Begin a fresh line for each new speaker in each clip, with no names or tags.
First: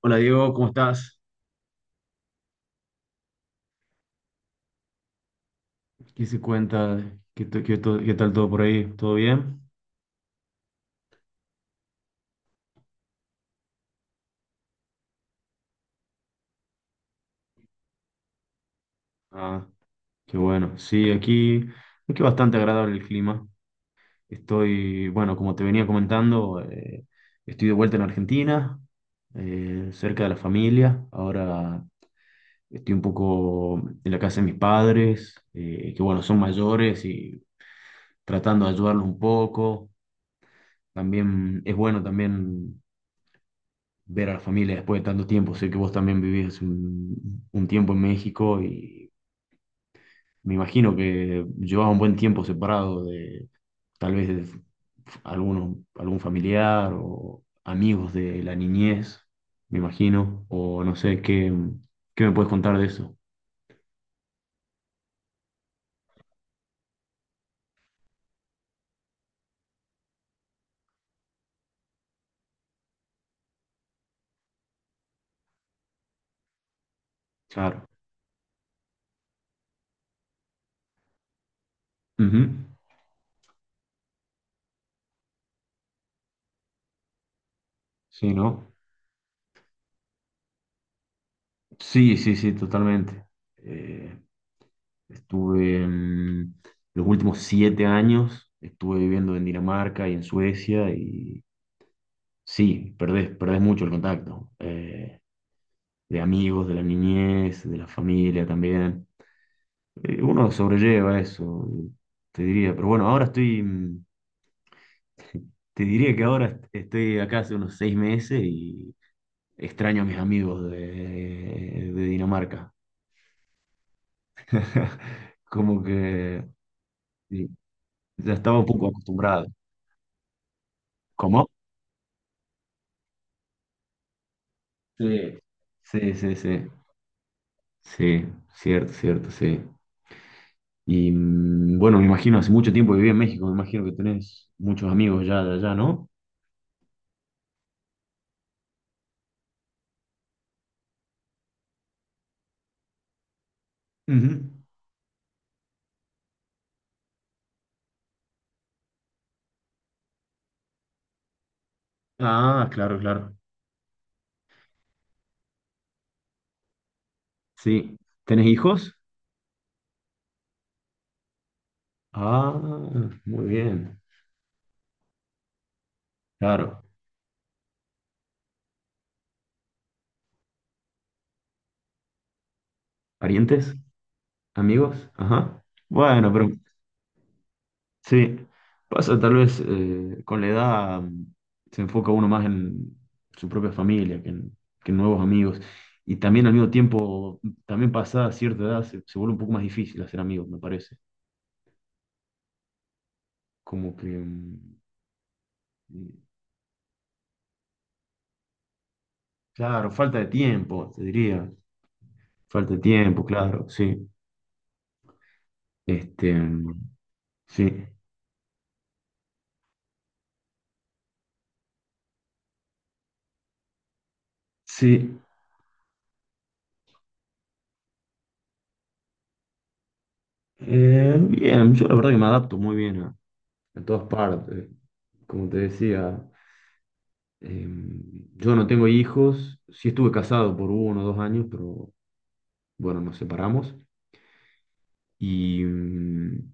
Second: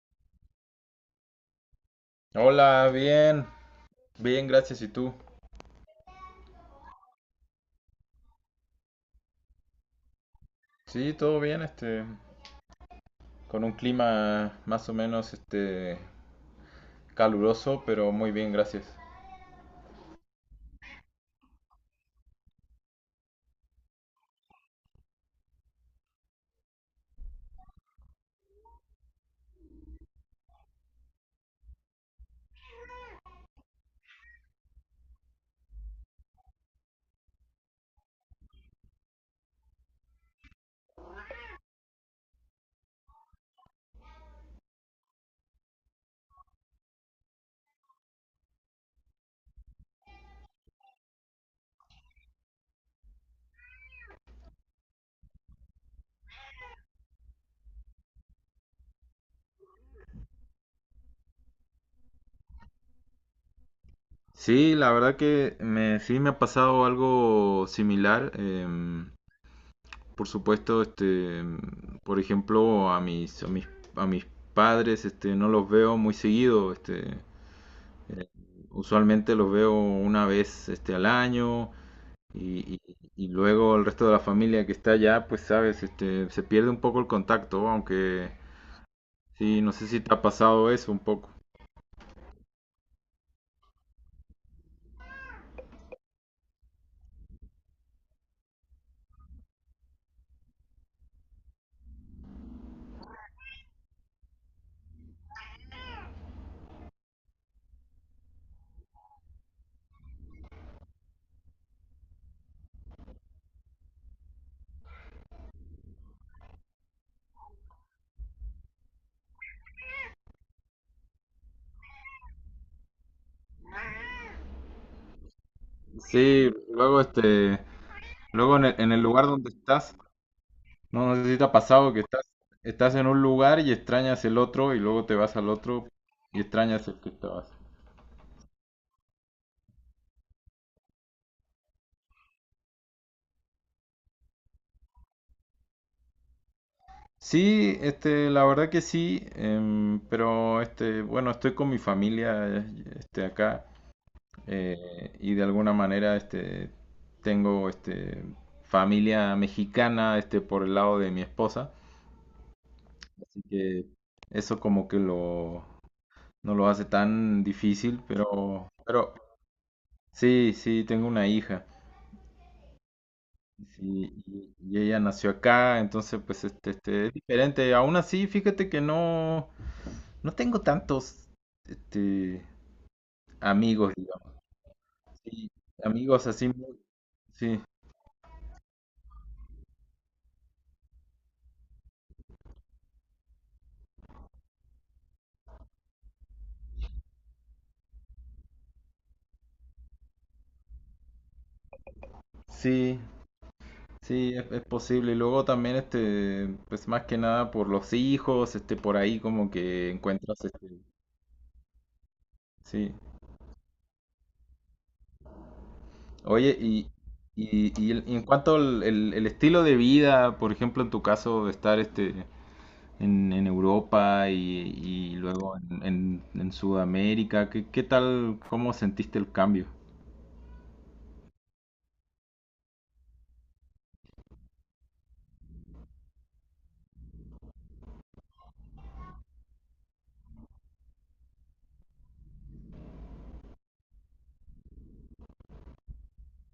Hola Diego, ¿cómo estás?
Hola, bien, bien, gracias. ¿Y tú?
¿Qué se cuenta? ¿Qué tal todo por ahí? ¿Todo bien?
Sí, todo bien, con un clima más o menos, caluroso, pero muy bien, gracias.
Ah, qué bueno. Sí, aquí bastante agradable el clima. Estoy, bueno, como te venía comentando, estoy de vuelta en Argentina, cerca de la familia. Ahora estoy un poco en la casa de mis padres, que bueno, son mayores y tratando de ayudarlos un poco. También es bueno también ver a la familia después de tanto tiempo. Sé que vos también vivís un tiempo en México y me imagino que llevabas un buen tiempo separado de tal vez de algún familiar o amigos de la niñez, me imagino, o no sé, ¿qué me puedes contar de eso?
Sí, la verdad que me, sí me ha pasado algo similar. Por supuesto, por ejemplo, a mis padres, no los veo muy seguido,
Claro.
usualmente los veo una vez, al año.
Ujú.
Y, y- y luego el resto de la familia que está allá, pues sabes, se pierde un poco el contacto, aunque
Sí, ¿no?
sí, no sé si te ha pasado eso un poco.
Sí, sí, sí, totalmente. Eh, estuve los últimos 7 años, estuve viviendo en Dinamarca y en Suecia. Y sí, perdés mucho el contacto de amigos, de la niñez, de la familia también. Uno sobrelleva eso, te diría. Pero bueno, ahora estoy, te diría que ahora estoy acá hace unos 6 meses y extraño a mis amigos de Dinamarca. Como que
Sí, luego
sí, ya
luego
estaba
en
un
el,
poco
en el lugar
acostumbrado.
donde estás, no, no sé si te
¿Cómo?
ha pasado que estás, estás en un lugar y extrañas el otro y luego te vas
Sí.
al otro
Sí, sí,
y
sí.
extrañas el que estabas.
Sí, cierto, cierto, sí. Y bueno, me imagino, hace mucho tiempo que viví en México, me imagino que tenés muchos amigos ya de allá, ¿no?
Sí, la verdad que sí, pero bueno, estoy con mi familia, acá.
Ujú.
Y de alguna manera tengo familia mexicana por el lado de mi esposa,
Ah, claro, claro.
así que eso como que lo, no lo hace tan
Sí.
difícil,
¿Tenés hijos?
pero sí, sí, tengo una hija.
Ah, muy bien.
Sí, y ella nació acá, entonces pues
Claro.
es diferente. Aún así, fíjate que no, no tengo tantos este,
¿Parientes?
amigos, digamos.
¿Amigos?
Sí,
Ajá.
amigos
Bueno, pero
así, sí,
sí. Pasa tal vez con la edad, se enfoca uno más en su propia familia que en nuevos amigos. Y también al mismo tiempo, también pasada cierta edad, se vuelve un poco más difícil hacer amigos, me parece.
sí.
Como que...
Sí, es
mm,
posible. Y luego también,
Mm.
pues más que nada por los hijos, por ahí como
Claro,
que
falta de
encuentras,
tiempo, te diría. Falta de
sí.
tiempo, claro, sí. Este,
Oye, y, y,
sí,
y el- y en cuanto al el estilo de vida, por ejemplo, en tu caso, de estar, en Europa y
sí.
luego en Sudamérica, ¿qué, qué tal, cómo sentiste el cambio?
Bien, yo la verdad que me adapto muy bien a todas partes. Como te decía, eh, yo no tengo hijos. Sí estuve casado por 1 o 2 años, pero bueno, nos separamos. Y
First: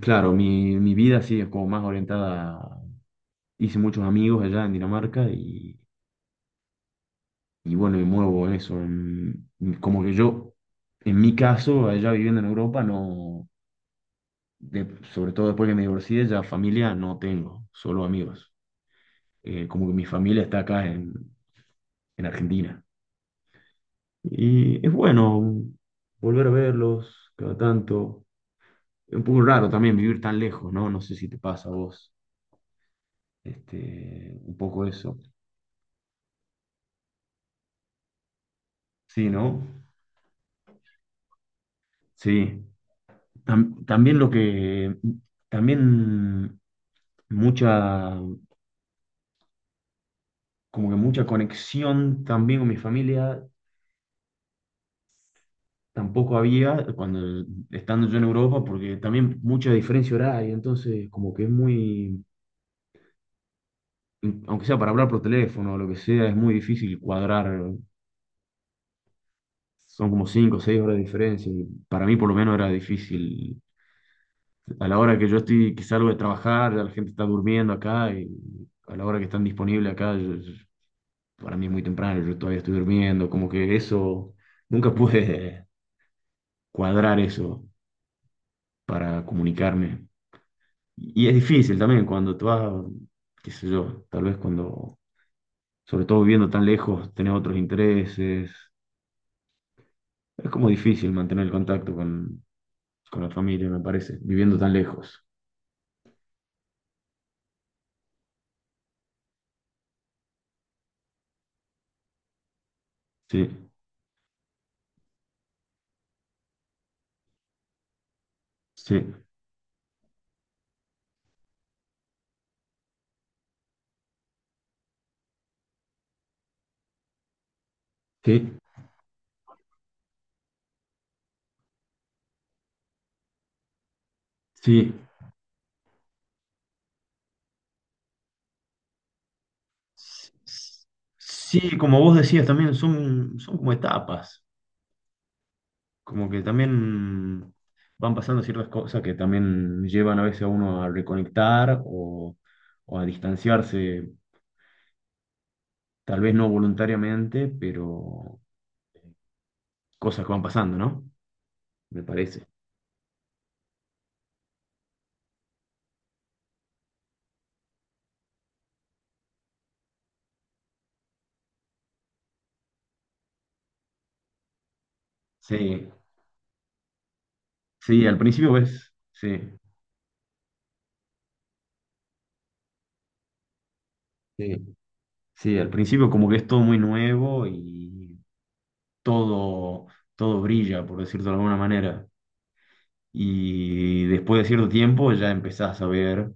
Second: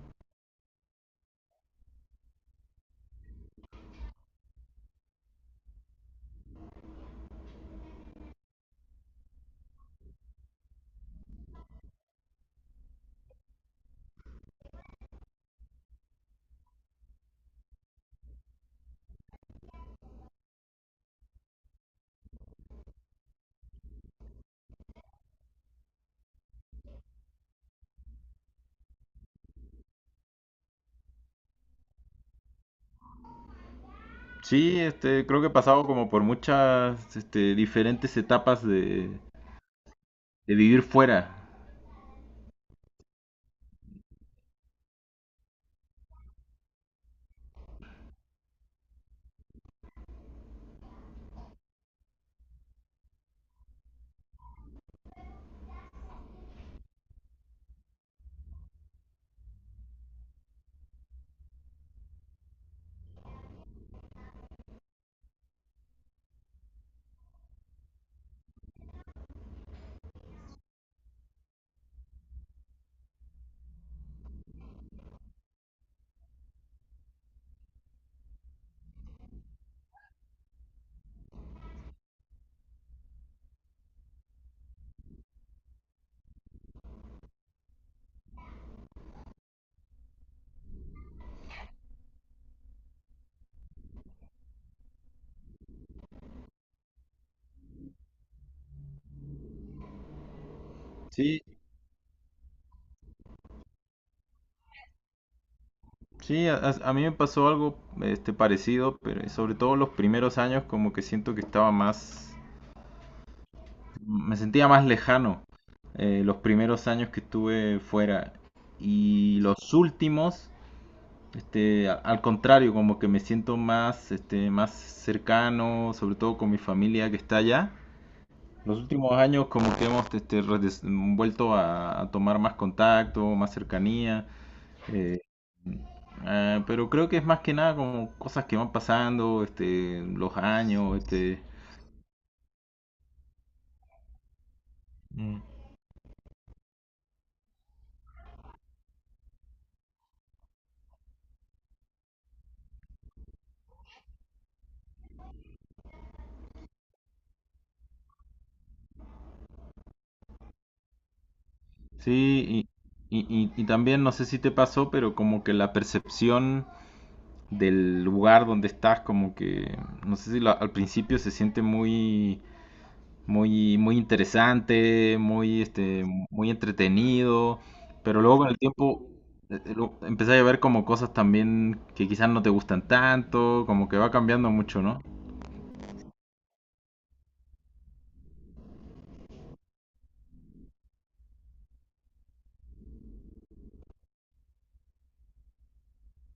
claro, mi vida sí es como más orientada. Hice muchos amigos allá en Dinamarca y bueno, me muevo en eso. Como que yo, en mi caso, allá viviendo en Europa, no, de- sobre todo después que me divorcié, ya familia no tengo, solo amigos. Como que mi familia está acá en Argentina. Y es bueno volver a verlos cada tanto. Es un poco raro también vivir tan lejos, ¿no? No sé si te pasa a vos. Este, un
Sí,
poco eso.
creo que he pasado como por muchas, diferentes etapas
Sí, ¿no?
de vivir fuera.
Sí. También lo que, también mucha como que mucha conexión también con mi familia tampoco había cuando estando yo en Europa, porque también mucha diferencia horaria, entonces como que es muy, aunque sea para hablar por teléfono o lo que sea, es muy difícil cuadrar, son como 5 o 6 horas de diferencia, y para mí por lo menos era difícil. A la hora que yo estoy, que salgo de trabajar, ya la gente está durmiendo acá, y a la hora que están disponibles acá, para mí es muy temprano, yo todavía estoy durmiendo, como que eso nunca pude cuadrar eso para comunicarme. Y es difícil también cuando tú vas, qué sé yo, tal vez cuando, sobre todo viviendo tan lejos, tenés otros intereses. Es como difícil
Sí.
mantener el contacto con la familia, me parece, viviendo tan lejos.
Sí, a mí me pasó algo parecido, pero sobre todo los primeros años como que siento que estaba más,
Sí,
me sentía más lejano los primeros años que estuve fuera
sí,
y los últimos, al contrario, como que me siento más, más cercano, sobre todo con mi familia que está allá.
sí,
Los últimos años como que hemos vuelto a tomar más contacto, más cercanía.
sí.
Eh, pero creo que es más que nada como cosas que van pasando, los años, este.
Sí, como vos decías también, son como etapas.
Mm.
Como que también van pasando ciertas cosas que también llevan a veces a uno a reconectar o a distanciarse, tal vez no voluntariamente, pero cosas que van pasando, ¿no? Me parece.
Sí, y también no sé si te pasó, pero como que la percepción del lugar donde estás, como que, no sé si al principio se siente muy interesante,
Sí,
muy entretenido,
sí, al
pero luego con
principio
el
ves,
tiempo
sí.
empezás a ver como cosas también que quizás no te gustan tanto, como que va cambiando
Sí,
mucho, no.
sí, al principio como que es todo muy nuevo y todo, todo brilla, por decirlo de alguna manera. Y después de cierto tiempo ya empezás a ver.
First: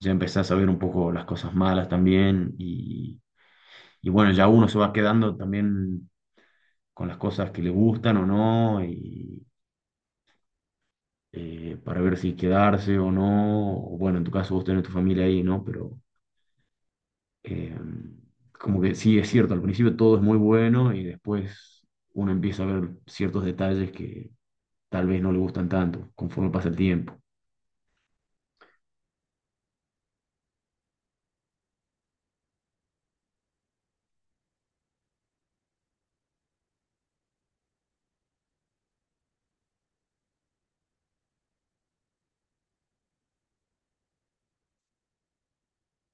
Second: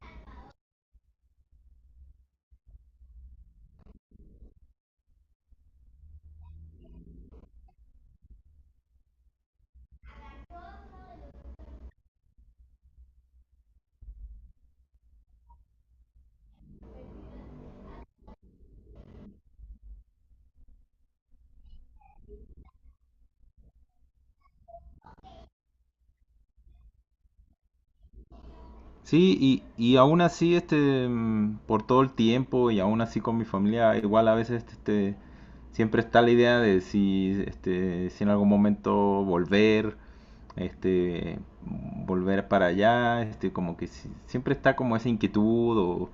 ya empezás a ver un poco las cosas malas también y bueno, ya uno se va quedando también con las cosas que le gustan o no y para ver si quedarse o no, o bueno, en tu caso vos tenés tu familia ahí, ¿no? Pero eh, como que sí es cierto, al principio todo es muy bueno y después uno empieza a ver ciertos detalles que tal vez no le gustan tanto conforme pasa el tiempo.
Sí, y aún así, por todo el tiempo y aún así con mi familia, igual a veces, siempre está la idea de si, si en algún momento volver, este, volver para allá, como que siempre está como esa inquietud o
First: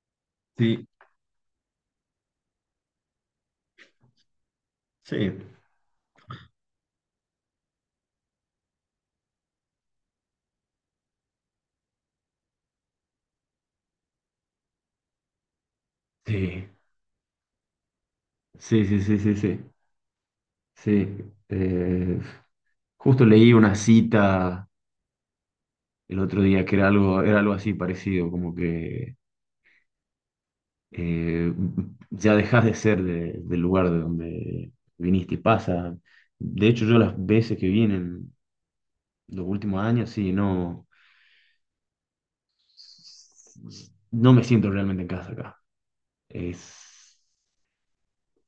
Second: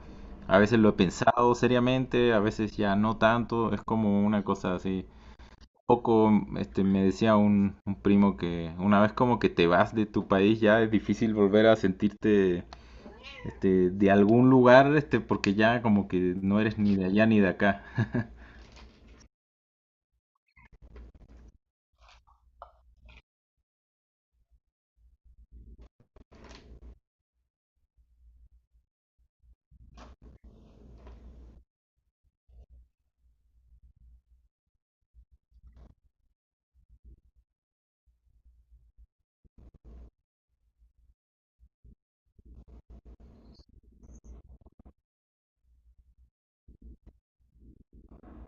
a veces
Sí,
lo he pensado seriamente, a veces ya no tanto, es como una cosa así.
sí.
Poco, me decía un primo que una vez como que te vas de tu país ya es difícil volver a sentirte de algún lugar, porque ya como que no
Sí,
eres ni de allá ni de acá.
sí, sí, sí, sí, sí. Sí, eh, justo leí una cita el otro día que era algo así parecido, como que eh, ya dejas de ser del lugar de donde viniste y pasa. De hecho, yo las veces que vine en los últimos años, sí, no, no me siento realmente en casa acá. Es,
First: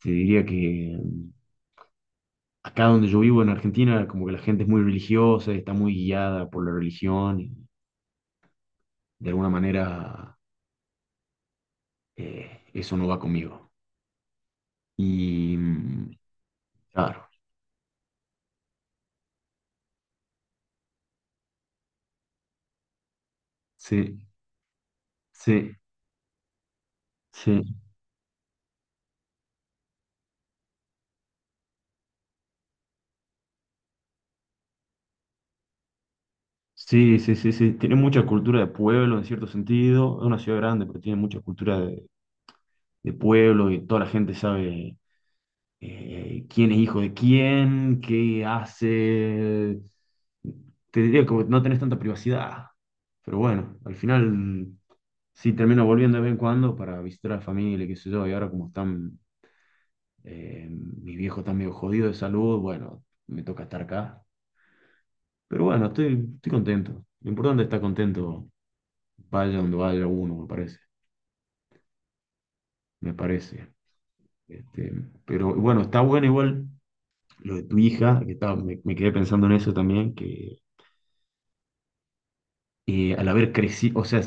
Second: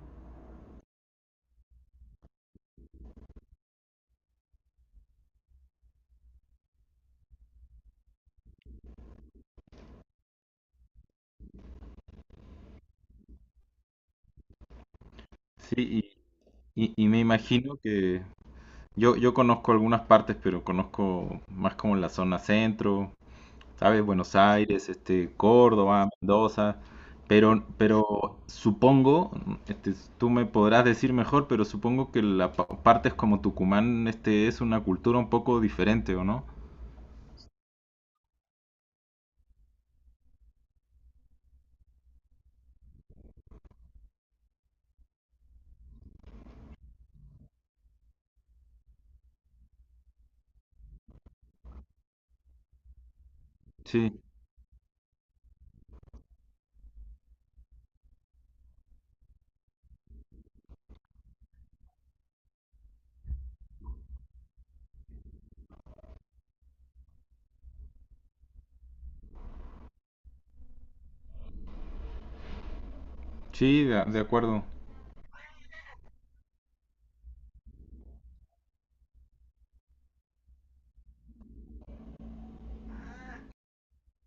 te diría que, acá donde yo vivo en Argentina, como que la gente es muy religiosa, está muy guiada por la religión y de alguna manera eso no va conmigo. Y
Sí, y me
claro,
imagino que yo conozco algunas partes, pero conozco más como la zona centro, ¿sabes?
sí,
Buenos Aires,
sí,
Córdoba, Mendoza,
sí,
pero supongo, tú me podrás decir mejor, pero supongo que la partes como Tucumán, es una cultura un poco diferente, ¿o no?
sí, sí, sí, sí. Tiene mucha cultura de pueblo en cierto sentido. Es una ciudad grande, pero tiene mucha cultura de pueblo y toda la gente sabe quién es hijo de quién, qué hace. Te diría como que no tenés tanta privacidad. Pero bueno, al
Sí,
final, sí termino volviendo de vez en cuando para visitar a la familia, qué sé yo, y ahora como están. Mi viejo está medio jodido de salud, bueno, me toca estar acá. Pero bueno, estoy contento. Lo importante es estar contento, vaya donde vaya uno, me parece. Me parece.
sí, de acuerdo.
Este, pero bueno, está bueno igual lo de tu hija, que estaba, me quedé pensando en eso también, que al haber crecido, o sea,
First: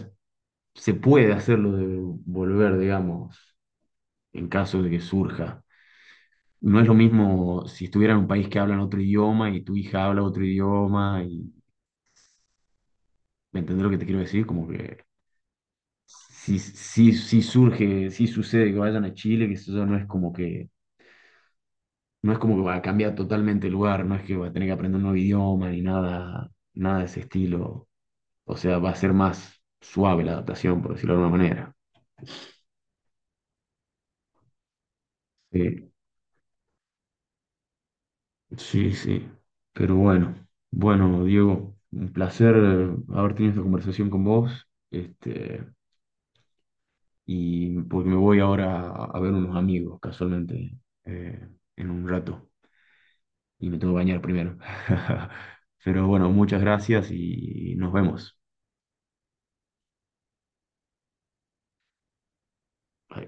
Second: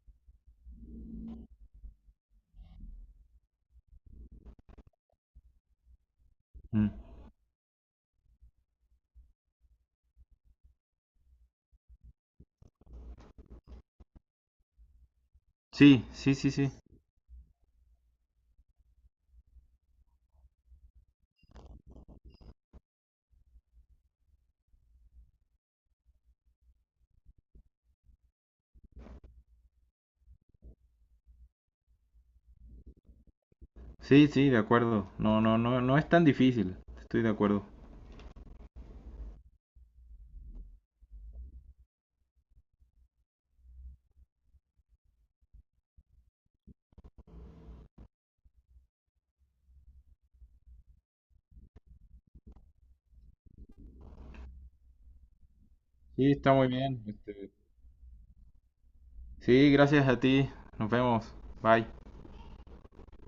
se puede hacerlo de volver, digamos, en caso de que surja. No es
Mm.
lo mismo si estuviera en un país que hablan otro idioma y tu hija habla otro idioma y, ¿me entendés lo que te quiero decir? Como que
Sí, sí, sí,
sí,
sí.
sí, sí surge, sí sucede que vayan a Chile, que eso no es como que va a cambiar totalmente el lugar, no es que va a tener que aprender un nuevo idioma ni nada, nada de ese estilo. O sea, va a ser más suave la adaptación, por decirlo de alguna manera.
Sí, sí, de acuerdo. No, no, no,
Sí,
no es tan difícil. Estoy de acuerdo.
sí, sí. Pero bueno, Diego, un placer haber tenido esta conversación con vos. Este, y porque me voy ahora a ver unos amigos, casualmente, eh, en un rato. Y me tengo que bañar primero. Pero bueno,
Sí, está
muchas
muy bien,
gracias y nos vemos.
sí, gracias a ti. Nos vemos. Bye.
Bye.